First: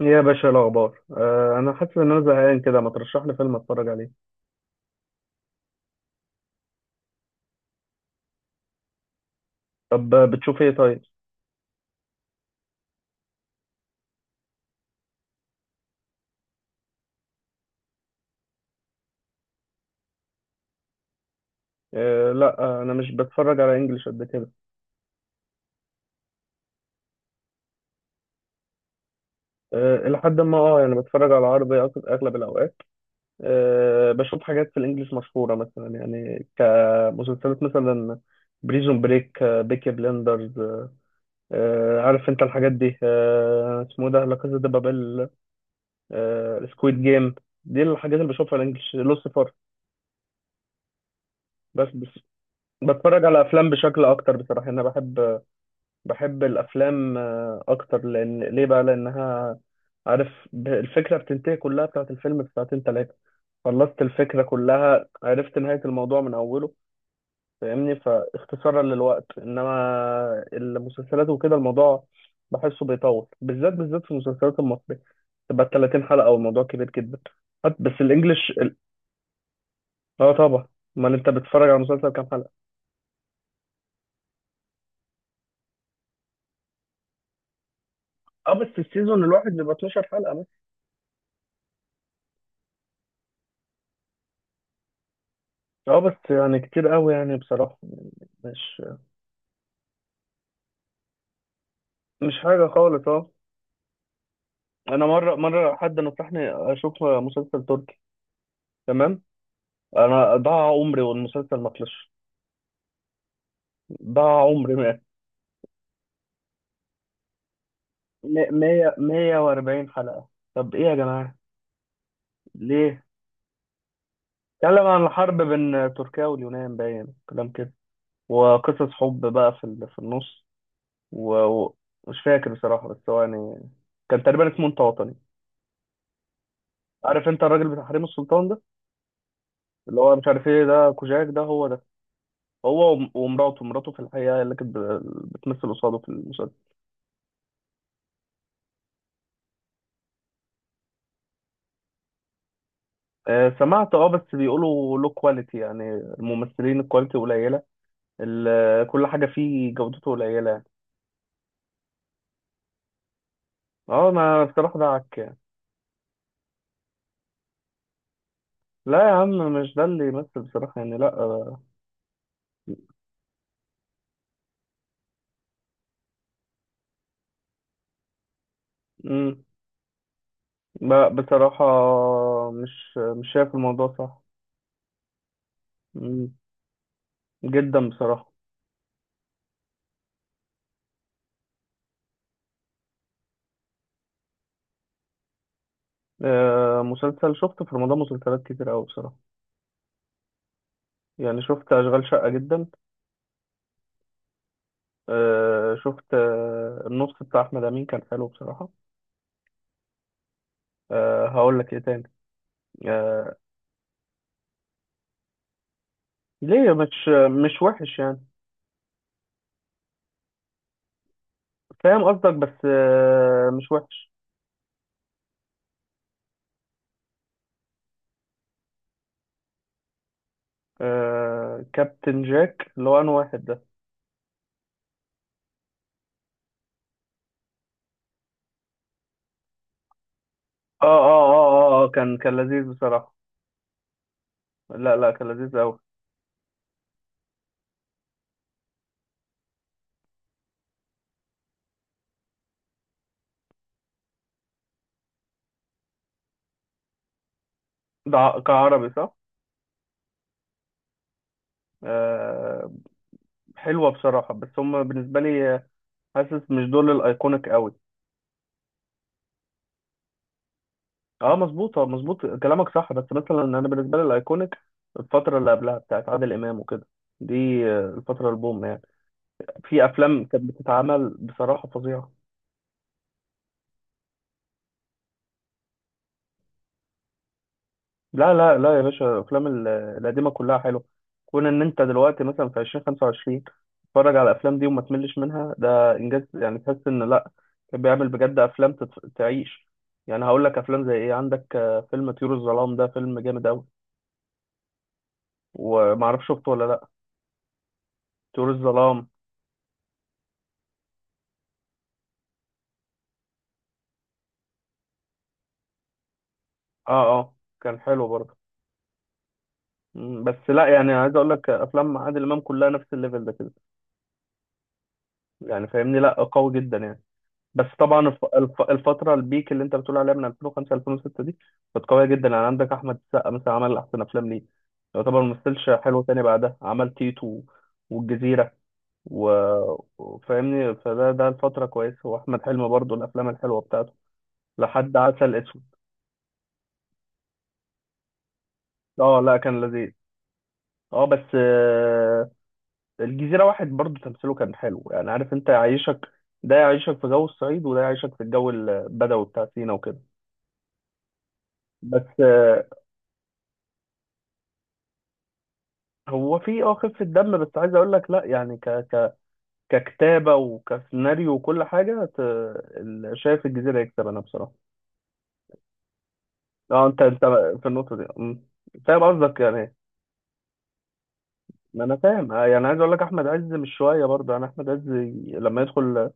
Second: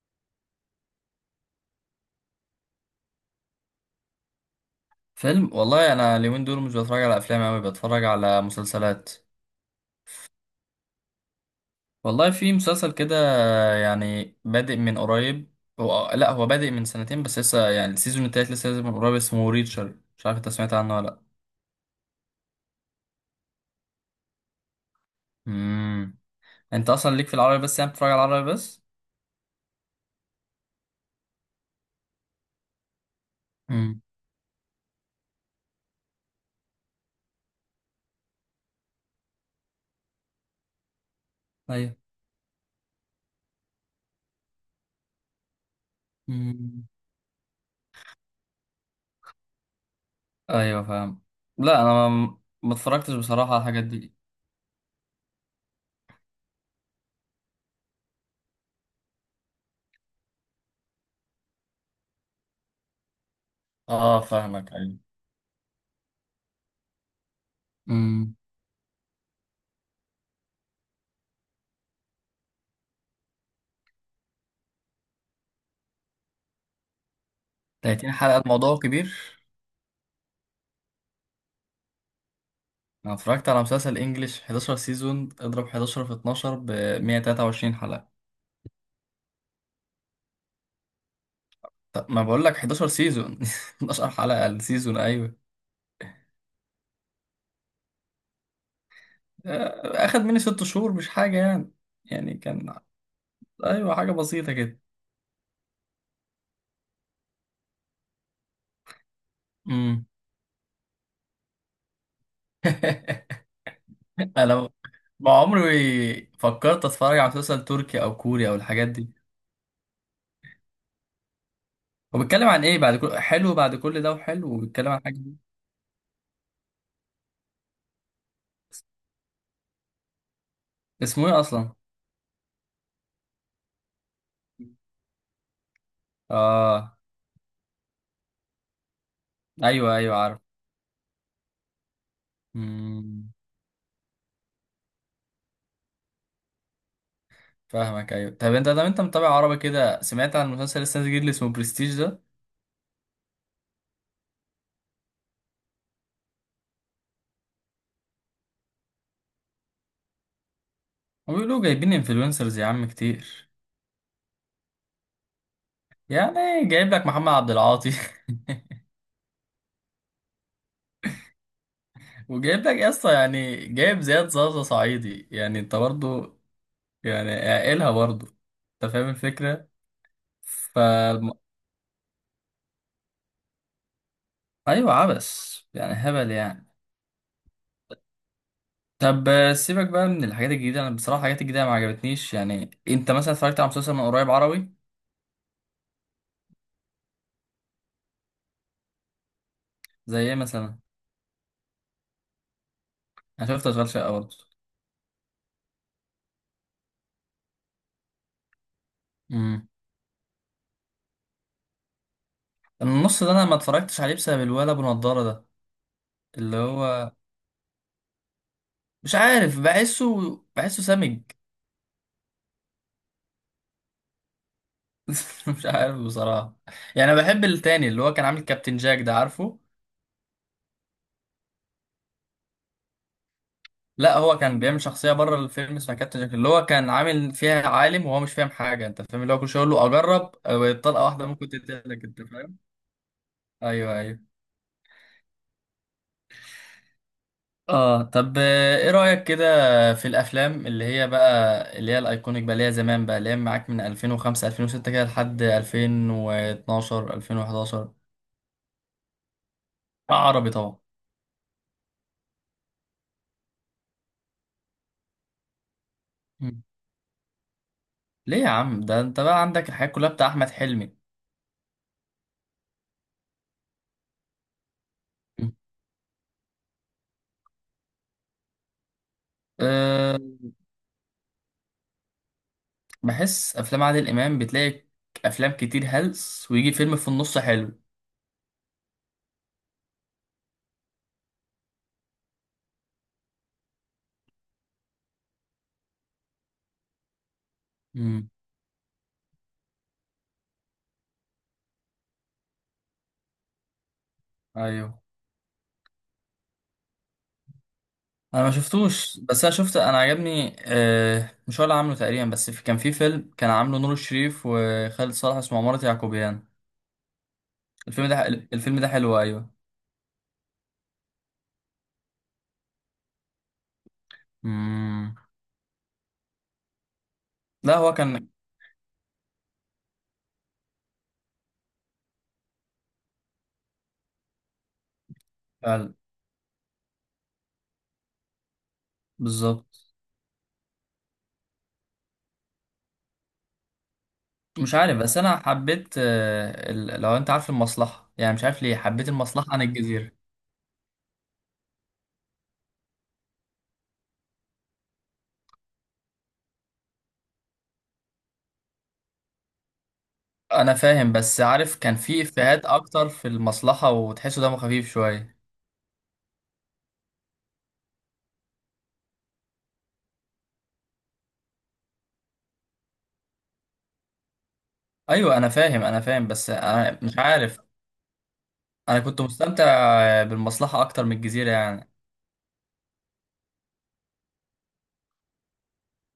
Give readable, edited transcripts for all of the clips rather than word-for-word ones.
يا باشا، إيه الاخبار؟ انا حاسس ان انا زهقان كده، ما ترشح لي فيلم اتفرج عليه. فيلم، والله انا اليومين دول مش بتفرج على افلام اوي، بتفرج على مسلسلات. طب، بتشوف ايه طيب؟ والله في مسلسل كده يعني بادئ من قريب. هو لا هو بادئ من سنتين، بس لسه يعني السيزون التالت لسه نازل من قريب. اسمه ريتشر، مش عارف انت سمعت عنه ولا لا؟ لا، انا مش بتفرج على انجليش قد كده. امم. انت اصلا ليك في العربي بس، يعني بتتفرج على العربي بس؟ الى حد ما، يعني بتفرج على عربي، اغلب الاوقات. امم. بشوف حاجات في الانجليش مشهوره، مثلا يعني كمسلسلات مثلا. بريزون بريك، بيكي بلندرز. ايوه. عارف انت الحاجات دي، اسمه إيه ده، لا كازا دي بابيل. امم. سكويد جيم. دي الحاجات اللي بشوفها الانجليش، لوسيفر ايوه، فاهم. لا، بس. انا ما اتفرجتش بتفرج على بصراحة على افلام الحاجات بشكل دي. اكتر بصراحه، انا بحب الافلام اكتر. لان ليه بقى؟ لانها، عارف، الفكره بتنتهي كلها بتاعت الفيلم في ساعتين ثلاثه. خلصت اه، الفكره فاهمك، ايوه. كلها، عرفت نهايه الموضوع من اوله. فاهمني، امم. فاختصارا للوقت. انما المسلسلات وكده، الموضوع بحسه بيطول، بالذات بالذات في المسلسلات المصريه، تبقى 30 حلقه والموضوع كبير جدا. بس 30 حلقة الانجليش الموضوع كبير. اه طبعا. امال انت بتتفرج على مسلسل كام حلقه؟ انا اتفرجت على مسلسل انجليش 11 سيزون، اضرب 11 في 12 ب 123 حلقة. اه بس السيزون الواحد بيبقى 12 حلقه. طب ما بقول لك 11 سيزون 12 حلقة السيزون، ايوه. اه بس يعني كتير قوي، يعني بصراحة. مش آه، اخد مني 6 شهور، مش حاجة يعني. مش يعني حاجة كان، خالص اه ايوه، حاجة بسيطة كده. انا مرة مرة حد نصحني اشوف مسلسل تركي. تمام. امم. انا ضاع عمري والمسلسل ما خلصش. ضاع انا عمري ما عمري فكرت اتفرج على مسلسل تركي او كوري او الحاجات مية دي. مية واربعين حلقة. طب ايه يا جماعة؟ هو بيتكلم عن ايه؟ بعد ليه؟ كل حلو، بعد كل ده وحلو، اتكلم وبيتكلم عن عن حاجة. الحرب بين تركيا واليونان، باين كلام كده، وقصص حب بقى في النص. اسمه ايه اصلا؟ ومش فاكر بصراحة، بس هو يعني كان تقريبا اسمه انت وطني. اه، عارف انت الراجل بتاع حريم السلطان ده؟ ايوه اللي هو مش ايوه، عارف ايه ده، كوجاك ده هو ده. هو عارف. ومراته في الحقيقة اللي كانت بتمثل قصاده في المسلسل. فاهمك ايوه. طب انت متابع عربي كده، سمعت عن مسلسل لسه نازل جديد اللي اسمه برستيج ده؟ سمعت، بس بيقولوا له كواليتي، يعني الممثلين الكواليتي قليلة. كل حاجة فيه جودته قليلة يعني. وبيقولوا جايبين انفلونسرز يا عم كتير. اه ما بصراحة ده عك يعني. يعني جايب لك محمد عبد العاطي. لا يا عم. مش ده اللي يمثل بصراحة يعني، لا وجايب لك يا اسطى، يعني جايب زياد زازا صعيدي، يعني انت برضه يعني عاقلها برضه. انت فاهم مم. الفكره؟ ف لا بصراحة، مش شايف الموضوع صح. ايوه، عبس يعني، هبل مم. يعني. جدا بصراحة. طب، سيبك بقى من الحاجات الجديده. انا بصراحه الحاجات الجديده ما عجبتنيش. يعني انت مثلا اتفرجت على مسلسل من قريب عربي؟ مسلسل شفت في رمضان مسلسلات كتير أوي بصراحة. زي ايه مثلا؟ يعني شفت أشغال شقة جدا. انا شفت اشغال شقه برضه. شفت، النص بتاع احمد امين كان حلو بصراحه. هقول لك ايه تاني. النص ده آه انا ما اتفرجتش عليه بسبب الولد ابو نضاره ده، اللي ليه؟ مش هو مش وحش يعني. مش عارف، بحسه سمج. فاهم قصدك، بس مش وحش. مش عارف بصراحه. يعني انا بحب التاني اللي هو كان عامل كابتن جاك ده، عارفه؟ كابتن جاك، اللي هو انا واحد ده. لا، هو كان بيعمل شخصيه بره الفيلم اسمها كابتن جاك، اللي هو كان عامل فيها عالم وهو مش فاهم حاجه، انت فاهم؟ اللي هو كل شويه يقول له اجرب، أو طلقه واحده ممكن تقتلك، كان انت كان فاهم؟ لذيذ بصراحه. ايوه ايوه. لا لا، كان لذيذ قوي. اه، طب، ايه رأيك كده في الافلام اللي هي بقى اللي هي الايكونيك بقى، اللي هي زمان بقى، اللي هي معاك من 2005 2006 كده لحد 2012 2011؟ ده كعربي صح. عربي طبعا. آه. حلوه بصراحه، بس هم بالنسبه لي، حاسس مم. مش دول الايكونيك قوي. ليه يا عم؟ ده انت بقى عندك الحاجات كلها بتاع احمد حلمي. اه مظبوط، مظبوط، كلامك صح، بس مثلا انا بالنسبه لي الايكونيك الفتره اللي مم. قبلها بتاعت عادل امام وكده. دي، الفتره البوم يعني. في أه. افلام كانت بتتعمل بصراحه فظيعه. بحس افلام عادل امام بتلاقي افلام كتير هلس ويجي فيلم في النص حلو. لا لا لا يا باشا، الافلام القديمه كلها حلوه. كون ان انت دلوقتي مثلا في 2025 تتفرج على الافلام دي وما تملش منها، ده انجاز يعني، تحس ان لا، كان بيعمل مم. بجد افلام تعيش. يعني هقول لك افلام زي ايه، عندك فيلم طيور الظلام، ده فيلم جامد قوي. ايوه، ومعرفش شفته ولا لا. انا طيور ما الظلام. شفتوش. بس انا شفت، انا عجبني، مش هو اللي عامله تقريبا، بس كان في فيلم كان عامله نور الشريف وخالد صالح اسمه عمارة يعقوبيان. اه اه. كان الفيلم حلو ده برضه. الفيلم ده حلو، ايوه. بس لا يعني، عايز اقول لك افلام عادل امام كلها نفس الليفل ده كده. مم. يعني فاهمني، لا قوي جدا يعني. بس لا هو طبعا كان. الفتره البيك اللي انت بتقول عليها، من 2005 2006 دي، كانت قويه جدا، يعني عندك احمد السقا مثلا عمل احسن افلام ليه. يعتبر ما مثلش فعلا، حلو تاني بعدها، عمل تيتو والجزيره، بالظبط. وفاهمني، فده الفتره كويسه، واحمد حلمي برضه الافلام الحلوه بتاعته مش لحد عارف، بس عسل انا اسود. حبيت لو انت عارف المصلحة، يعني مش عارف ليه حبيت اه لا، المصلحة كان عن لذيذ. الجزيرة. اه بس الجزيرة واحد برضو تمثيله كان حلو، يعني عارف انت يعيشك، ده يعيشك في جو الصعيد، وده يعيشك في الجو البدوي بتاع سينا وكده. انا فاهم، بس عارف كان بس، في افيهات اكتر في المصلحة، وتحسه دمه خفيف شوية. هو في خفة دم، بس عايز اقول لك لا يعني، ك ك ككتابة وكسيناريو وكل حاجة شايف الجزيرة يكسب انا بصراحة. ايوه انا فاهم، بس اه انا انت مش انت عارف. في النقطة دي. مم. انا فاهم كنت قصدك يعني مستمتع إيه؟ بالمصلحة اكتر من الجزيرة ما يعني. انا فاهم، يعني عايز اقول لك احمد عز مش شوية برضه، يعني احمد عز، لما يدخل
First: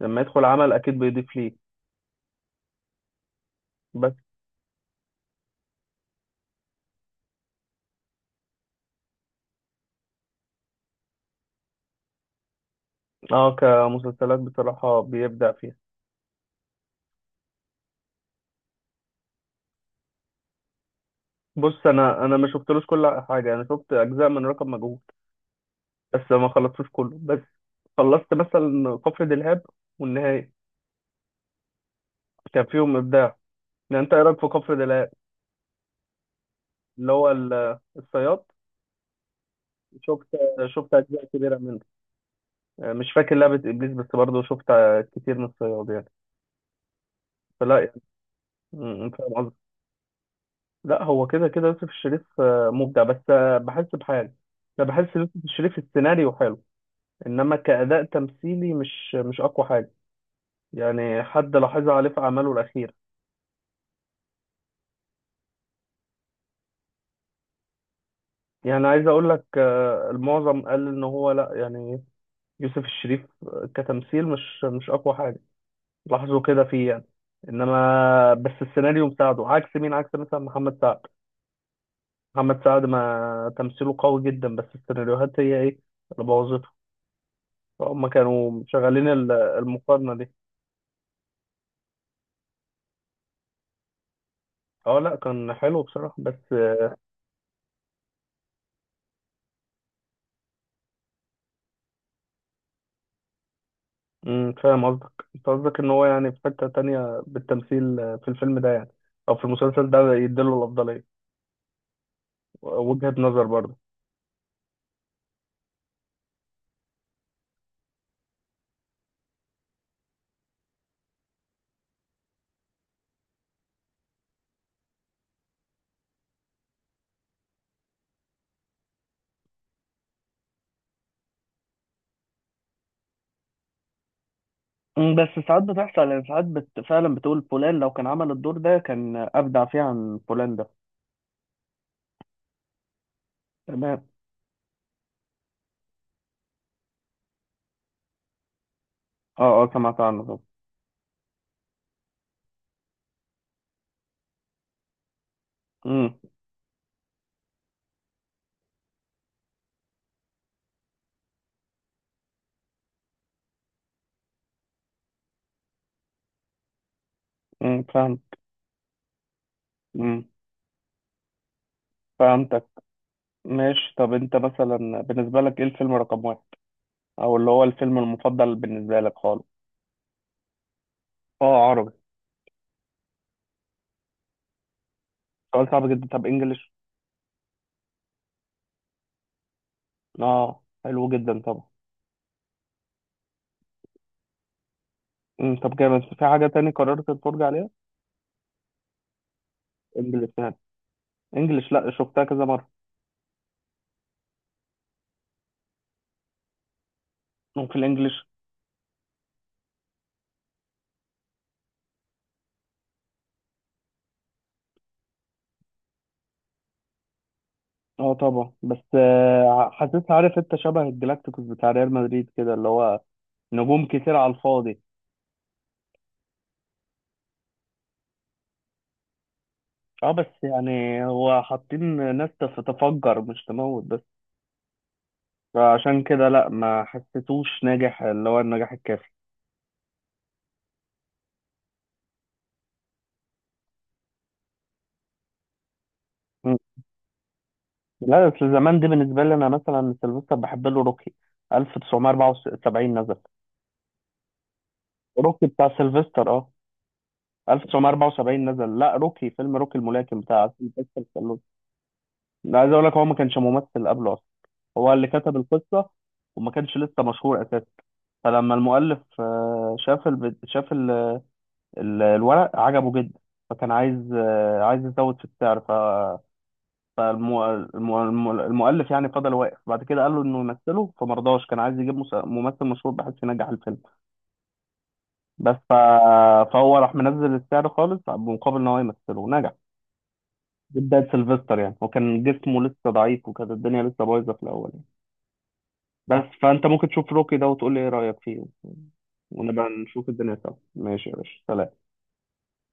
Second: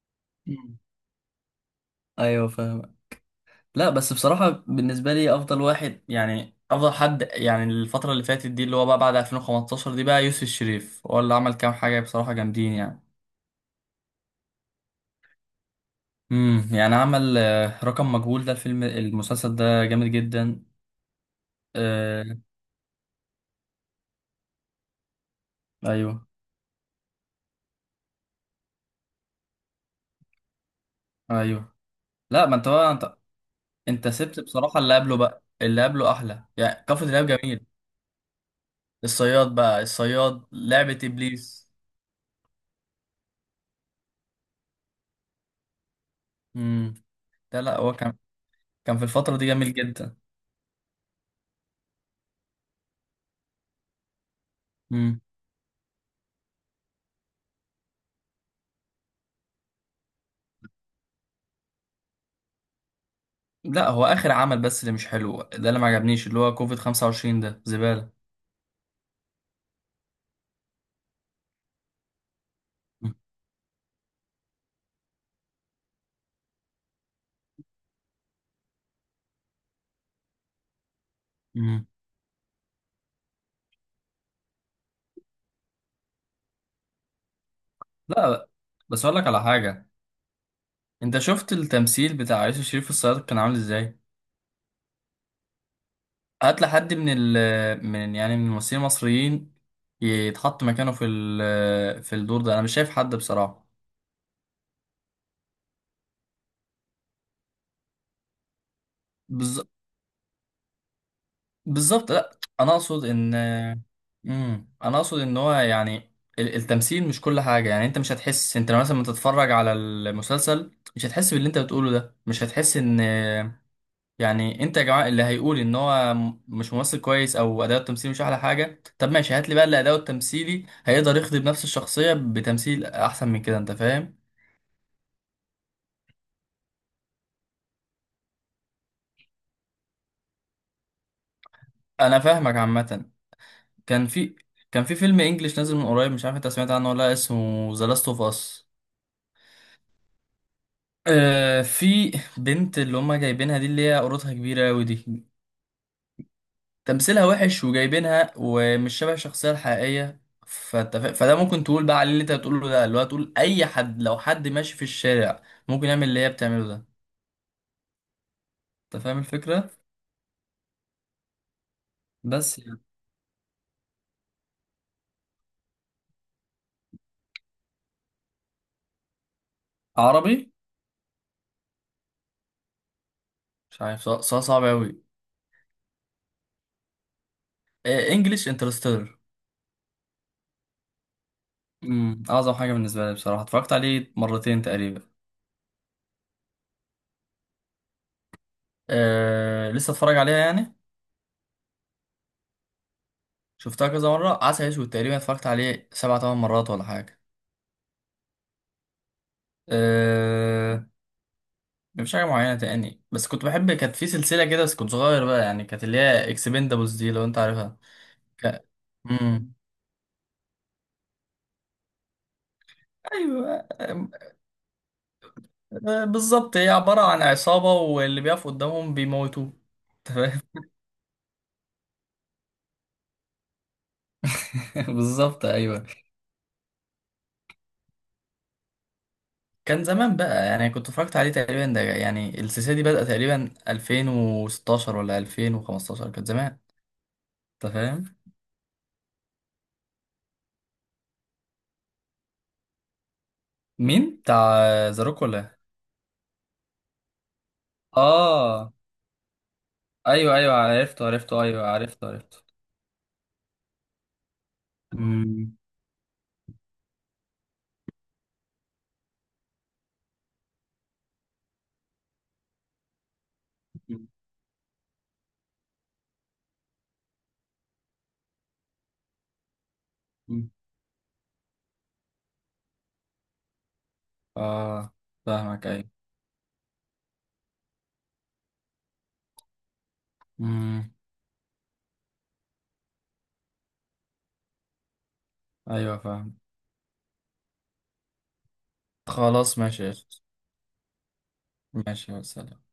لما يدخل عمل مم. اكيد بيضيف ليه. ايوه فاهم. لا، بس بس بصراحه بالنسبه لي افضل واحد، يعني افضل حد يعني الفتره اللي فاتت دي اللي هو بقى بعد 2015 دي، بقى يوسف الشريف هو اللي عمل كام حاجه بصراحه جامدين يعني. اه كمسلسلات بصراحة بيبدع فيها. يعني عمل رقم مجهول ده، المسلسل ده جامد جدا. بص، انا آه، انا ما شفتلوش كل حاجه، انا شفت اجزاء من رقم مجهول. ايوه بس ما خلصتوش كله، بس خلصت مثلا كفر دلهاب والنهايه. ايوه. لا، ما كان انت بقى فيهم انت، ابداع. يعني انت انت ايه رايك سبت في كفر بصراحه اللي دلهاب؟ قبله، بقى اللي قبله احلى يعني، كفر اللي دلهاب هو جميل. الصياد. الصياد بقى، شفت الصياد، شفت لعبه اجزاء كبيره ابليس. منه. يعني مش فاكر لعبه ابليس، بس برضه شفت كتير من الصياد يعني. لا لا، فلا هو يعني، كان في فاهم الفترة دي قصدي. جميل جدا. لا، هو كده كده يوسف الشريف مبدع، بس بحس بحاجه. انا بحس مم. يوسف الشريف السيناريو حلو، انما كاداء تمثيلي مش اقوى حاجه. يعني حد لاحظها عليه في أعماله الأخيرة. لا، هو آخر عمل بس اللي مش حلو، ده اللي ما عجبنيش، اللي هو كوفيد 25 ده زبالة. يعني عايز أقول لك، المعظم قال إن هو لأ يعني. يوسف مم. الشريف كتمثيل مش أقوى حاجة، لاحظوا كده فيه يعني. إنما بس السيناريو مساعده، عكس مين؟ عكس مثلا محمد سعد. مم. محمد سعد ما تمثيله قوي جدا، بس السيناريوهات هي إيه اللي بوظته. فهم لا، كانوا بس شغالين، أقول لك على حاجة. المقارنة دي. أنت شفت التمثيل بتاع يوسف شريف في الصياد كان عامل إزاي؟ اه لا، كان حلو بصراحة بس. هات لحد من ال من يعني من الممثلين المصريين يتحط مكانه في الدور ده، أنا مش شايف حد بصراحة. فاهم قصدك، انت قصدك ان هو يعني في حتة تانية بالتمثيل، في الفيلم ده يعني، او في بز... المسلسل ده، يديله الافضلية. بالظبط، لا، انا اقصد وجهة ان، نظر برضه. انا اقصد ان هو يعني التمثيل مش كل حاجه. يعني انت مش هتحس، انت لما تتفرج على المسلسل مش هتحس باللي انت بتقوله ده، مش هتحس ان، يعني انت يا جماعه اللي هيقول ان هو مش ممثل كويس او اداؤه التمثيلي مش احلى حاجه، طب ماشي، هات لي بقى اللي اداؤه التمثيلي هيقدر يخدم نفس الشخصيه بتمثيل احسن من كده، انت فاهم؟ بس ساعات بتحصل، يعني ساعات فعلا بتقول فلان لو كان عمل الدور ده كان أبدع فيه عن فلان ده. انا فاهمك عامه. تمام. كان في كان في فيلم انجليش نازل من قريب، مش عارف انت سمعت عنه ولا لأ، اسمه ذا لاست اوف اس. اه، اه سمعت عنه طبعا. آه، في بنت اللي هما جايبينها دي، اللي هي قرطها كبيرة أوي دي، امم. تمثيلها وحش وجايبينها ومش شبه الشخصية الحقيقية، فده ممكن تقول بقى عليه اللي انت بتقوله ده، اللي هو تقول أي حد لو حد ماشي في الشارع ممكن يعمل اللي هي بتعمله ده. فاهم. أنت فاهم الفكرة؟ امم بس فهمتك. يعني. ماشي، طب انت مثلا بالنسبة لك ايه الفيلم رقم واحد، او اللي هو الفيلم المفضل بالنسبة لك خالص؟ عربي. اه عربي. مش عارف، سؤال صعب أوي. سؤال صعب جدا. طب انجلش؟ آه، إنجليش، انترستيلر. اه حلو جدا طبعا. أعظم حاجة بالنسبة لي بصراحة، اتفرجت عليه مرتين تقريبا. طب جامد، في حاجة تاني قررت تتفرج عليها؟ آه، لسه اتفرج انجلش عليها يعني. يعني. انجلش لا، شفتها كذا مرة. شفتها كذا مرة. عسل أسود تقريبا اتفرجت عليه سبع تمن مرات ولا حاجة. وفي الانجلش؟ أه... مش حاجة معينة تاني، بس كنت بحب، كانت في سلسلة كده بس كنت صغير بقى يعني، كانت اللي هي اكسبندابلز دي، لو انت عارفها. اه طبعا، ك... بس مم. حسيت، عارف انت شبه الجلاكتيكوس بتاع ريال مدريد كده، اللي هو ايوه، نجوم كتير على الفاضي. آه، بالظبط، هي عبارة عن عصابة واللي بيقف قدامهم بيموتوه. اه أنت بس فاهم؟ يعني هو حاطين ناس تفجر مش تموت بس. بالظبط ايوه. فعشان كده لا، ما حسيتوش ناجح، اللي هو النجاح الكافي. كان زمان بقى يعني، كنت اتفرجت عليه تقريبا، ده يعني السلسله دي بدأت تقريبا 2016 ولا 2015، كانت مم. زمان. انت فاهم. لا بس زمان دي بالنسبة لي، انا مثلا سيلفستر بحب له روكي، 1974 نزل. مين بتاع ذا روك ولا روكي إيه؟ بتاع سيلفستر. 1974 اه نزل، لا روكي فيلم، روكي الملاكم ايوه بتاع ايوه، عاصم كاستر عرفته سالون. عرفته، ايوه عرفته عرفته. لا، عايز اقول لك هو ما كانش ممثل قبله اصلا، هو اللي كتب مم. القصه، وما كانش لسه مشهور اساسا. فلما المؤلف شاف شاف الورق عجبه جدا، فكان عايز يزود في السعر. ف فالمؤ... الم- الم- المؤلف يعني فضل واقف بعد كده، قال له انه مم. يمثله فمرضاش، كان عايز يجيب ممثل مشهور بحيث ينجح الفيلم. اه، بس فاهمك ف... ايوه. فهو راح منزل السعر خالص مقابل ان هو يمثله، نجح. دي مم. بداية سيلفستر، يعني هو كان جسمه لسه ضعيف، وكانت الدنيا لسه بايظة في الأول يعني. ايوه بس فاهم. فأنت ممكن تشوف روكي ده وتقول لي إيه رأيك فيه، خلاص، ونبقى ماشي يا أخي. نشوف الدنيا سوا. ماشي يا باشا، سلام. ماشي يا سلام.